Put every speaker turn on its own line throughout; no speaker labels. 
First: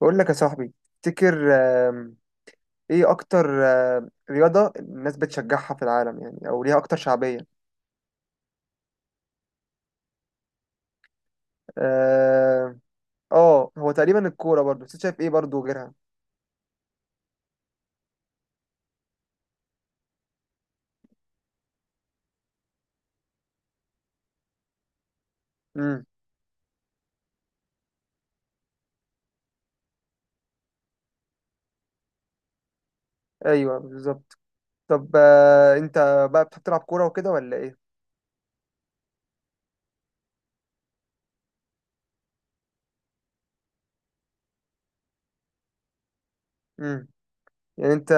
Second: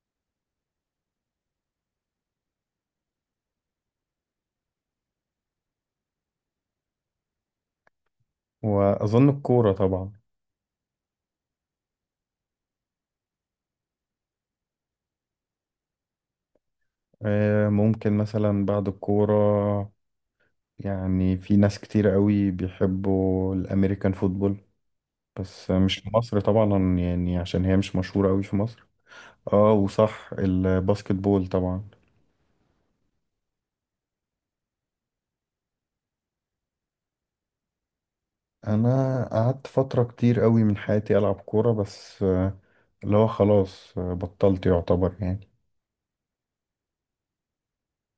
بقول لك يا صاحبي، تفتكر، آم، ايه اكتر رياضة الناس بتشجعها في العالم يعني، او ليها اكتر شعبية؟
وأظن الكورة طبعا،
اه. هو تقريبا الكورة برضو، بس أنت شايف ايه برضو غيرها؟
ممكن مثلا بعد الكورة، يعني في ناس كتير قوي بيحبوا الأمريكان فوتبول، بس مش
امم.
في مصر طبعا يعني عشان هي مش مشهورة قوي في مصر. اه وصح الباسكت بول طبعا.
ايوه، بالظبط. طب، انت بقى بتحب تلعب كورة وكده ولا ايه؟
أنا قعدت فترة كتير قوي من حياتي ألعب كورة، بس اللي هو خلاص بطلت يعتبر يعني.
امم. يعني انت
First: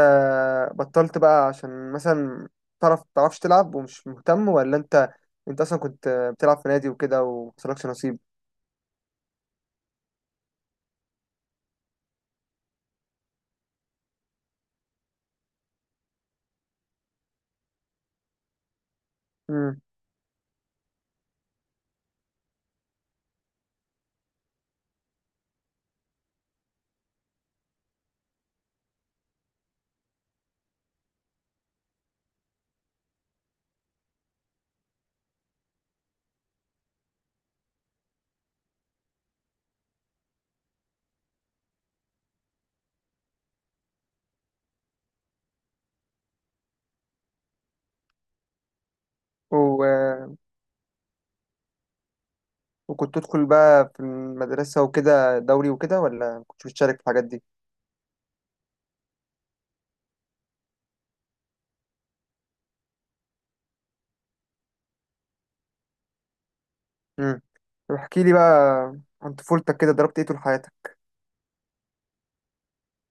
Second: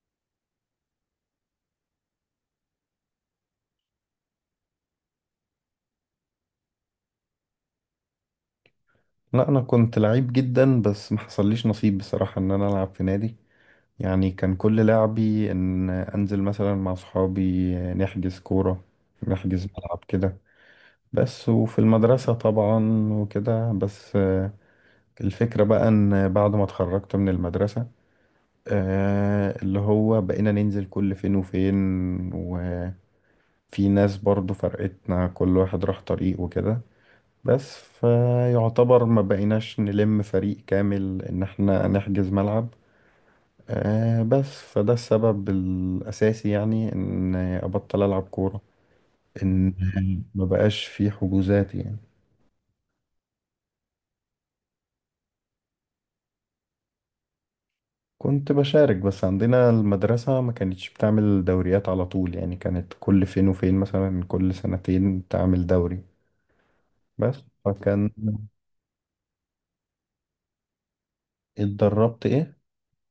بطلت بقى عشان مثلا تعرفش تلعب ومش مهتم، ولا انت اصلا كنت بتلعب في نادي وكده ومحصلكش نصيب؟
لا أنا كنت لعيب جدا، بس ما حصليش نصيب بصراحة إن أنا ألعب في نادي، يعني كان كل لعبي ان انزل مثلا مع صحابي نحجز كورة، نحجز ملعب كده بس، وفي المدرسة طبعا وكده بس. الفكرة بقى ان بعد ما اتخرجت من المدرسة اللي هو بقينا ننزل كل فين وفين، وفي ناس برضو فرقتنا كل واحد راح طريق وكده، بس فيعتبر ما بقيناش نلم فريق كامل ان احنا نحجز ملعب. بس فده السبب الأساسي، يعني إن أبطل ألعب كورة، إن
امم.
ما بقاش في حجوزات يعني.
وكنت تدخل بقى في المدرسة وكده دوري وكده، ولا ما كنتش بتشارك في الحاجات دي؟
كنت بشارك، بس عندنا المدرسة ما كانتش بتعمل دوريات على طول، يعني كانت كل فين وفين مثلا كل سنتين تعمل دوري
امم.
بس.
طب
فكان...
احكي لي بقى عن طفولتك كده، ضربت ايه طول حياتك؟
اتدربت إيه؟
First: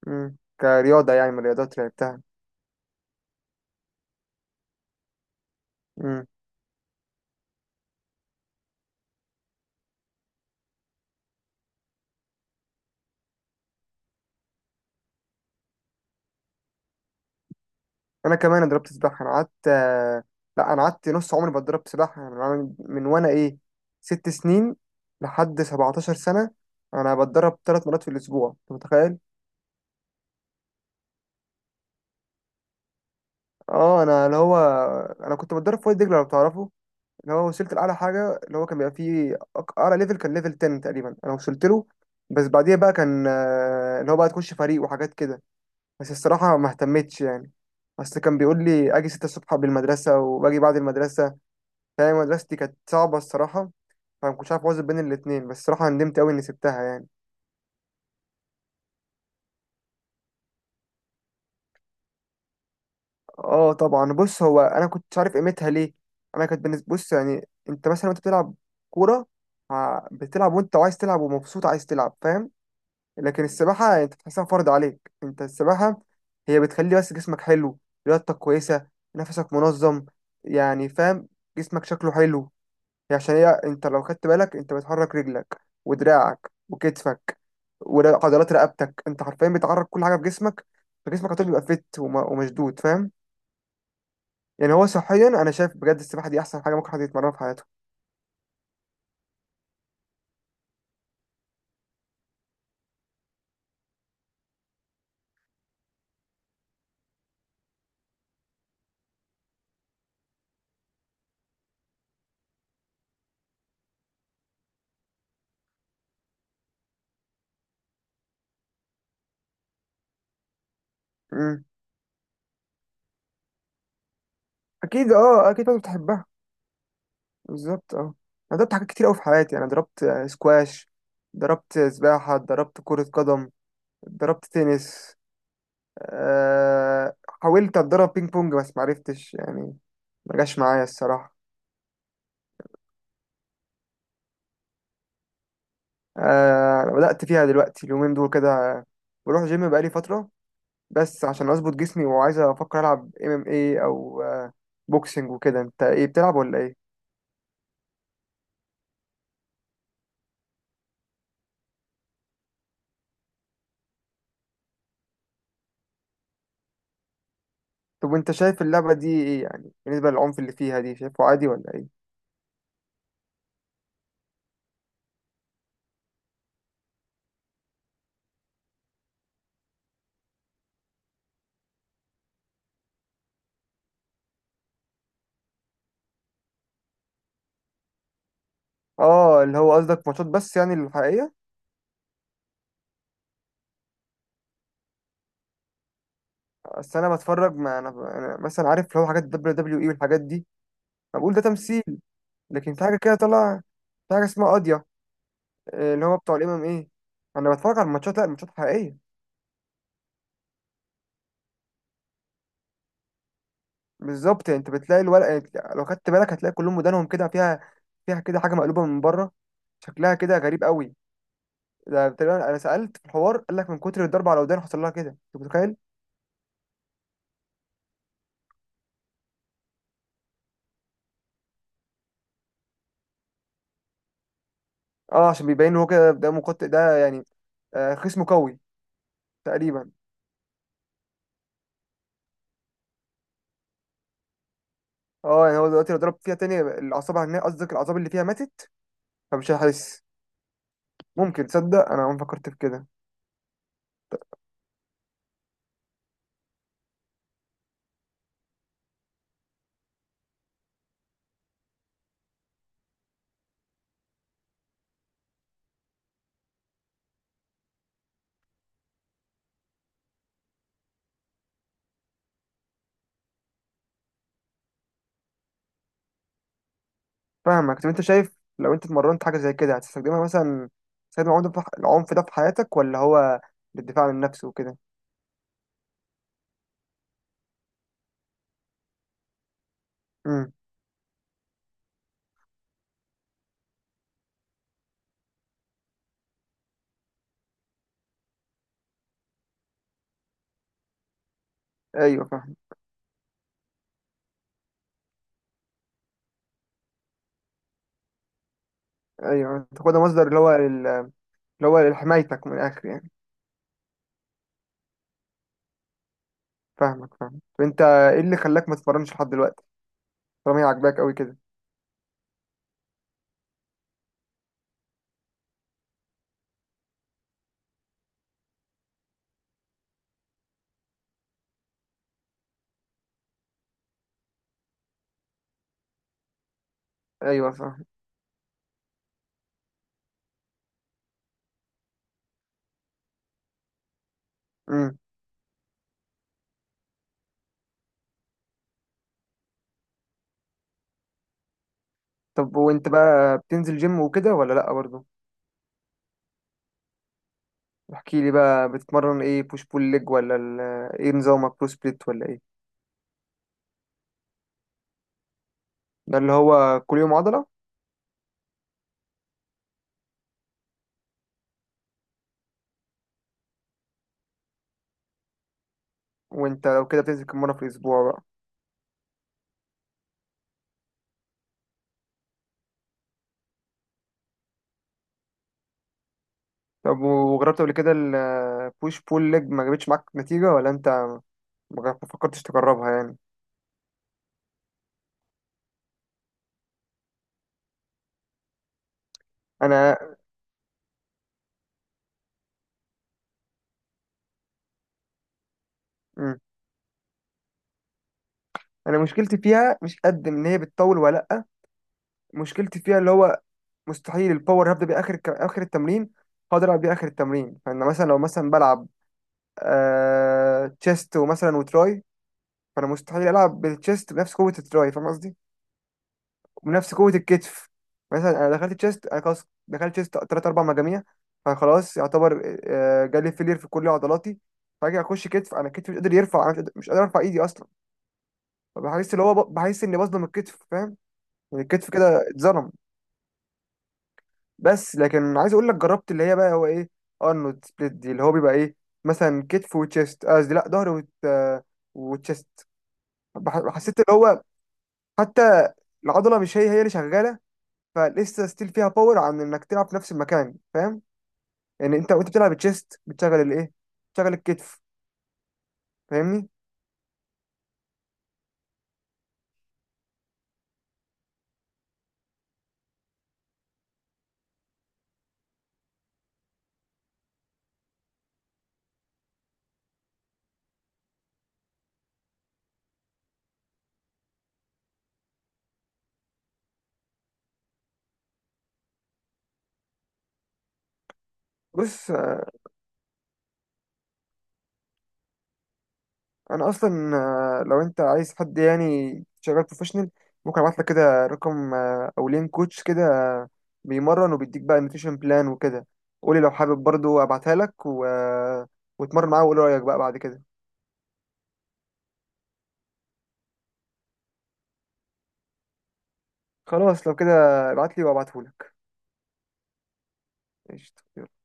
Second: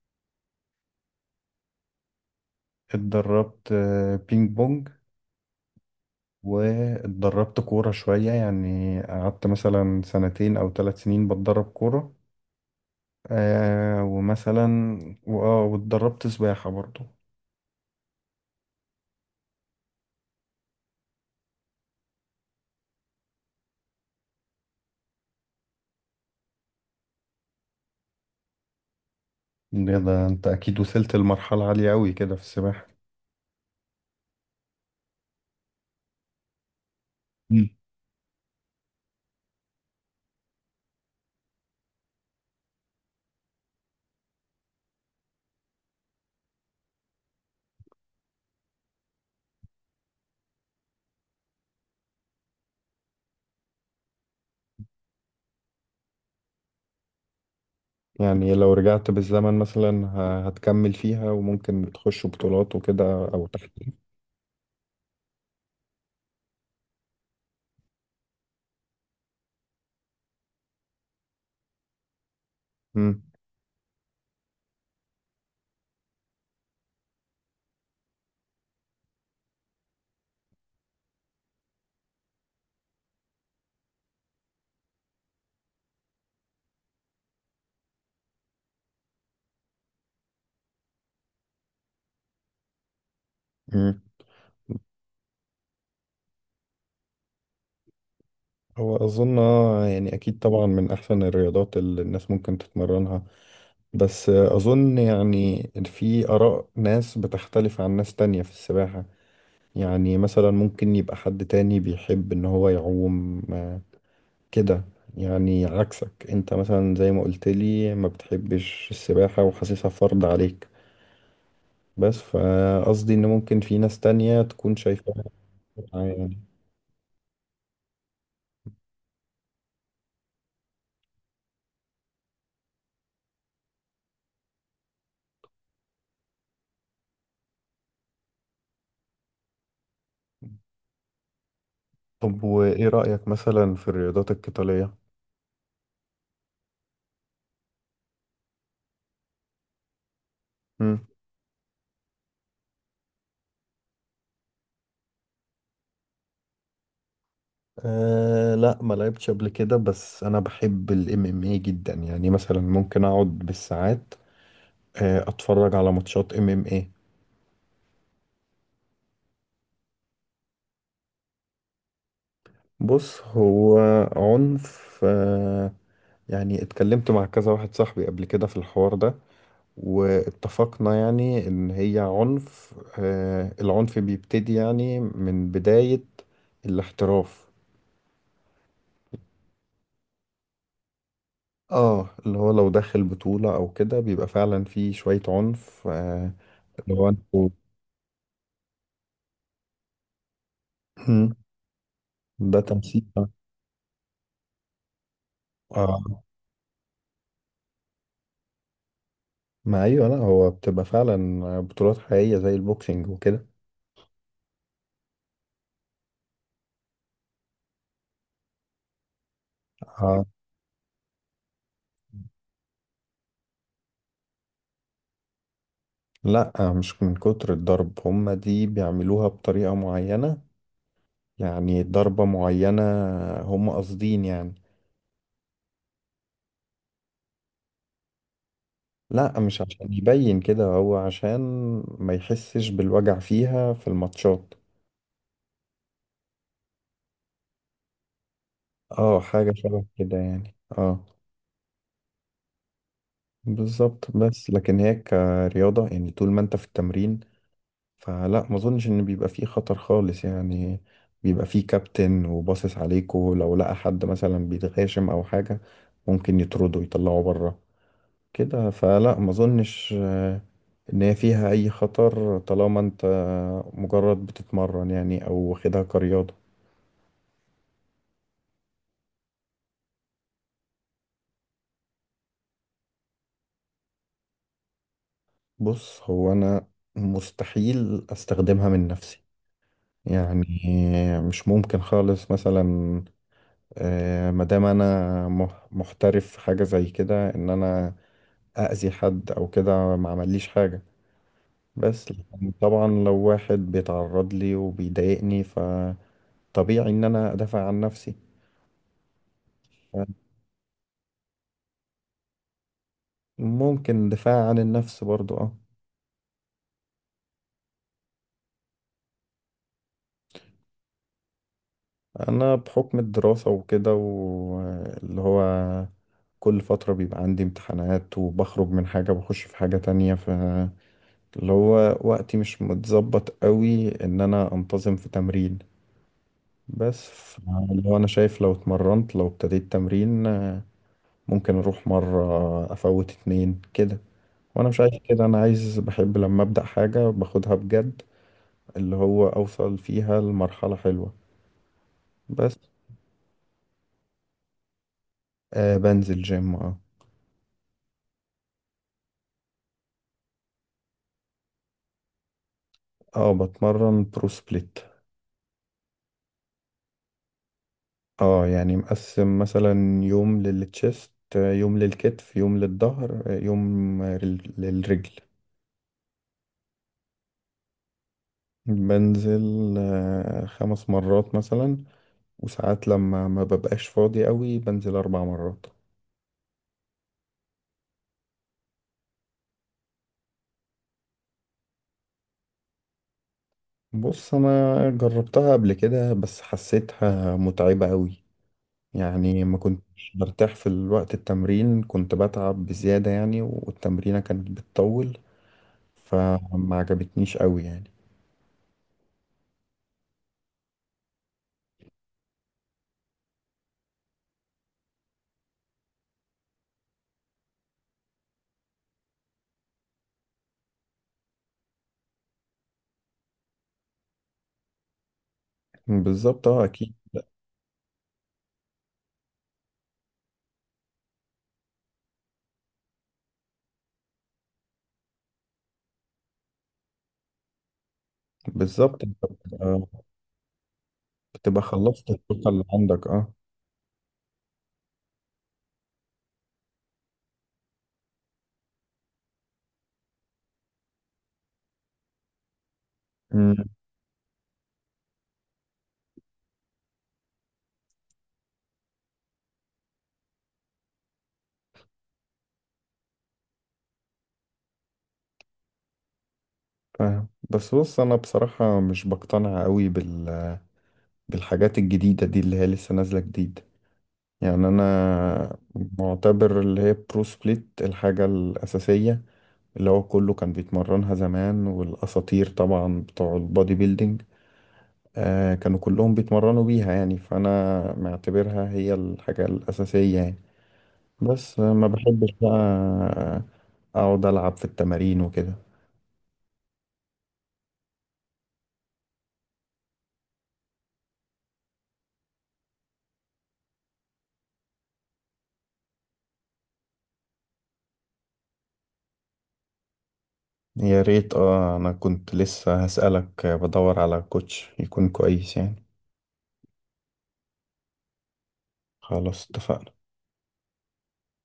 كرياضة يعني، من الرياضات اللي لعبتها.
اتدربت بينج بونج،
امم
واتدربت كورة شوية، يعني قعدت مثلا سنتين أو 3 سنين بتدرب كورة. آه ومثلا، واتدربت سباحة برضو.
انا كمان ضربت سباحة. انا قعدت، لا، انا قعدت نص عمري بتدرب سباحة. يعني من وانا 6 سنين لحد 17 سنة. انا بتدرب 3 مرات في الاسبوع، انت متخيل؟
ده انت اكيد وصلت لمرحلة عالية قوي كده في السباحة.
اه، انا اللي هو انا كنت بتدرب في وادي دجلة لو تعرفه. اللي هو
مم.
وصلت لأعلى حاجة، اللي هو كان بيبقى فيه أعلى ليفل. كان ليفل 10 تقريبا أنا وصلت له. بس بعديها بقى كان، اللي هو بقى تخش فريق وحاجات كده، بس الصراحة ما اهتمتش يعني. أصل كان بيقول لي أجي 6 الصبح قبل المدرسة، وباجي بعد المدرسة. فاهم، مدرستي كانت صعبة الصراحة، فما كنتش عارف أوازن بين الاتنين. بس الصراحة ندمت أوي إني سبتها يعني.
يعني لو رجعت بالزمن مثلا، هتكمل فيها وممكن تخش بطولات وكده او تحت؟
أه طبعا. بص، هو أنا كنتش عارف قيمتها ليه. أنا كانت بالنسبة، بص يعني، أنت مثلا وأنت بتلعب كورة، بتلعب وأنت عايز تلعب، ومبسوط عايز تلعب، فاهم؟
مم.
لكن السباحة انت بتحسها فرض عليك. انت السباحة هي بتخلي بس جسمك حلو، رياضتك كويسة، نفسك منظم، يعني فاهم، جسمك شكله حلو. هي عشان هي، انت لو خدت بالك انت بتحرك رجلك ودراعك وكتفك وعضلات رقبتك. انت حرفيا بتحرك كل حاجة في جسمك. فجسمك هتبقى بيبقى فت ومشدود، فاهم؟
مم.
يعني هو صحيا انا شايف بجد السباحة دي احسن حاجة ممكن حد يتمرنها في حياته.
هو اظن يعني اكيد طبعا من احسن الرياضات اللي الناس ممكن تتمرنها، بس اظن يعني في اراء ناس بتختلف عن ناس تانية في السباحة. يعني مثلا ممكن يبقى حد تاني بيحب ان هو يعوم كده، يعني عكسك انت مثلا زي ما قلت لي ما بتحبش السباحة وحاسسها فرض عليك،
امم.
بس فقصدي ان ممكن في ناس تانية تكون
اكيد،
شايفاها
اه اكيد، انت
متعة
بتحبها.
يعني.
بالظبط، اه. انا ضربت حاجات كتير قوي في حياتي. انا ضربت، سكواش، ضربت سباحة، ضربت كرة قدم، ضربت تنس. أه. حاولت اتدرب بينج بونج بس معرفتش يعني، ما جاش معايا الصراحة.
طب وايه رأيك مثلا في الرياضات القتالية؟
أه بدأت فيها دلوقتي، اليومين دول كده بروح جيم بقالي فترة.
مم.
بس عشان اظبط جسمي، وعايز افكر العب MMA او بوكسنج وكده. انت ايه بتلعب ولا ايه؟
آه لا، ما لعبتش قبل كده، بس انا بحب الام ام اي جدا، يعني مثلا ممكن اقعد بالساعات آه اتفرج على ماتشات ام ام اي.
طب وانت شايف اللعبة دي ايه يعني بالنسبة للعنف اللي فيها دي، شايفه عادي ولا ايه؟
بص هو عنف يعني، اتكلمت مع كذا واحد صاحبي قبل كده في الحوار ده، واتفقنا يعني ان هي عنف، العنف بيبتدي يعني من بداية الاحتراف.
اه، اللي هو قصدك ماتشات بس يعني الحقيقية.
اه اللي هو لو داخل بطولة او كده بيبقى فعلا في شوية عنف
بس
اللي هو
انا
انتوا...
بتفرج، ما انا، أنا مثلا عارف لو حاجات WWE والحاجات دي، ما
مم.
بقول ده تمثيل.
ده
لكن في حاجه
تمثيل.
كده طلع، في حاجه اسمها قاضيه، اللي هو
اه
بتوع الام ام ايه. انا بتفرج على الماتشات، لا، الماتشات حقيقيه.
ما ايوه، لا هو بتبقى فعلا بطولات حقيقية زي البوكسينج وكده.
بالظبط، يعني انت بتلاقي الورق، يعني لو خدت بالك هتلاقي كلهم ودانهم كده فيها، فيها كده حاجه مقلوبه من بره، شكلها
آه
كده غريب قوي. ده تقريبا انا سالت في الحوار، قال لك من كتر الضرب على ودان حصل لها كده، انت متخيل؟
لا مش من كتر الضرب، هما دي بيعملوها بطريقة معينة، يعني ضربة معينة هم قاصدين يعني.
اه عشان بيبين هو كده، ده مقاتل ده يعني، خصمه قوي.
لا مش
تقريبا.
عشان يبين كده، هو عشان ما يحسش بالوجع فيها في الماتشات.
اه يعني هو دلوقتي لو ضرب فيها تاني، الاعصاب هناك قصدك، الاعصاب اللي فيها ماتت.
اه
فمش
حاجة شبه
هتحس.
كده يعني، اه.
ممكن تصدق انا عمري ما فكرت في كده.
بالظبط، بس لكن هي كرياضة، يعني طول ما انت في التمرين فلا ما اظنش ان بيبقى فيه خطر خالص يعني، بيبقى فيه كابتن وباصص عليكوا، لو لقى حد مثلا بيتغاشم او حاجة ممكن يطردوا يطلعوا بره كده، فلا ما اظنش ان هي فيها اي خطر طالما انت مجرد بتتمرن يعني او واخدها كرياضة.
فاهمك. طب انت شايف لو انت اتمرنت حاجه زي كده هتستخدمها مثلا؟ تستخدم العنف ده في العنف ده في حياتك، ولا هو للدفاع عن النفس وكده؟
بص هو انا مستحيل استخدمها من نفسي، يعني
امم.
مش ممكن خالص مثلا، مادام انا محترف في حاجة زي كده ان انا اذي حد او كده ما عمليش حاجة، بس
ايوه
لكن
فاهم.
طبعا لو واحد بيتعرض لي وبيضايقني فطبيعي ان انا ادافع عن نفسي.
ايوه تاخدها مصدر، اللي هو اللي هو لحمايتك من الاخر يعني.
ممكن دفاع عن النفس برضو، اه.
فاهمك، فاهم. طب انت ايه اللي خلاك ما تتمرنش لحد دلوقتي، طالما هي عاجباك قوي كده؟
انا بحكم الدراسة وكده واللي هو كل فترة بيبقى عندي امتحانات وبخرج من حاجة بخش في حاجة تانية، ف اللي هو وقتي مش متظبط قوي ان انا انتظم في تمرين، بس
ايوه فاهم.
اللي هو انا شايف لو اتمرنت لو ابتديت تمرين ممكن اروح مرة افوت اتنين كده، وانا مش عايز
امم.
كده، انا عايز بحب لما ابدأ حاجة باخدها بجد، اللي هو اوصل فيها لمرحلة حلوة
طب
بس.
وانت بقى بتنزل جيم وكده ولا لا برضه؟
آه بنزل جيم، اه.
احكي لي بقى، بتتمرن ايه، بوش بول ليج ولا ايه نظامك، برو سبليت ولا ايه؟
اه بتمرن برو سبليت.
ده اللي هو كل يوم عضلة.
اه يعني مقسم مثلا يوم للتشيست، يوم للكتف، يوم للظهر، يوم، للرجل.
وانت لو كده بتنزل كم مرة في الأسبوع بقى؟
بنزل آه 5 مرات مثلا، وساعات لما ما ببقاش فاضي قوي بنزل 4 مرات.
طب وجربت قبل كده البوش بول ليج، ما جابتش معاك نتيجة، ولا انت ما فكرتش تجربها يعني؟
بص انا جربتها قبل كده بس حسيتها متعبة قوي، يعني ما
انا
كنتش برتاح في الوقت التمرين، كنت بتعب بزيادة يعني، والتمرينة كانت بتطول،
مم.
فما عجبتنيش قوي يعني.
انا مشكلتي فيها مش قد ان هي بتطول ولا لأ. مشكلتي فيها اللي هو مستحيل الباور هبدأ بيه آخر التمرين هقدر ألعب بيه آخر التمرين. فأنا مثلا، لو مثلا بلعب تشيست ومثلا وتراي، فأنا مستحيل ألعب بالتشيست بنفس قوة التراي، فاهم قصدي؟
بالظبط اه اكيد.
ونفس قوة الكتف. مثلا أنا دخلت تشيست، أنا خلاص دخلت تشيست تلات أربع مجاميع، فخلاص يعتبر جالي فيلير في كل عضلاتي. فأجي أخش كتف أنا كتفي مش قادر يرفع، أنا مش قادر أرفع إيدي أصلا.
بالظبط،
فبحس
انت
اللي هو بحس
بتبقى
إني بظلم الكتف، فاهم؟
بتبقى
يعني الكتف
خلصت
كده
الطاقة اللي
اتظلم.
عندك، اه.
بس لكن عايز أقول لك جربت اللي هي بقى هو إيه، أرنولد سبليت دي، اللي هو بيبقى إيه، مثلا كتف وتشيست، قصدي لأ، ظهر وتشيست.
أمم،
حسيت اللي هو حتى العضلة مش هي هي اللي شغالة. فلسه ستيل فيها باور عن انك تلعب في نفس المكان، فاهم؟ يعني انت وانت بتلعب تشيست بتشغل الايه، بتشغل الكتف، فاهمني؟
فاهم. بس بص انا بصراحة مش بقتنع قوي بالحاجات الجديدة دي اللي هي لسه نازلة جديد. يعني انا معتبر اللي هي برو سبليت الحاجة الأساسية، اللي هو كله كان بيتمرنها زمان، والأساطير طبعا بتوع البودي بيلدينج كانوا كلهم بيتمرنوا بيها، يعني فأنا معتبرها هي الحاجة الأساسية يعني، بس ما
بص،
بحبش بقى اقعد العب في التمارين وكده.
انا اصلا آه، لو انت عايز حد يعني شغال بروفيشنال، ممكن ابعت لك كده رقم، او لين كوتش كده، بيمرن وبيديك بقى نوتريشن بلان وكده. قولي لو حابب برضو ابعتها لك، و... آه، واتمرن معاه وقول رايك بقى بعد كده.
يا ريت اه، انا كنت لسه هسألك بدور على كوتش يكون كويس يعني.
خلاص لو كده، ابعت لي وابعته لك.
خلاص اتفقنا.
قشطة.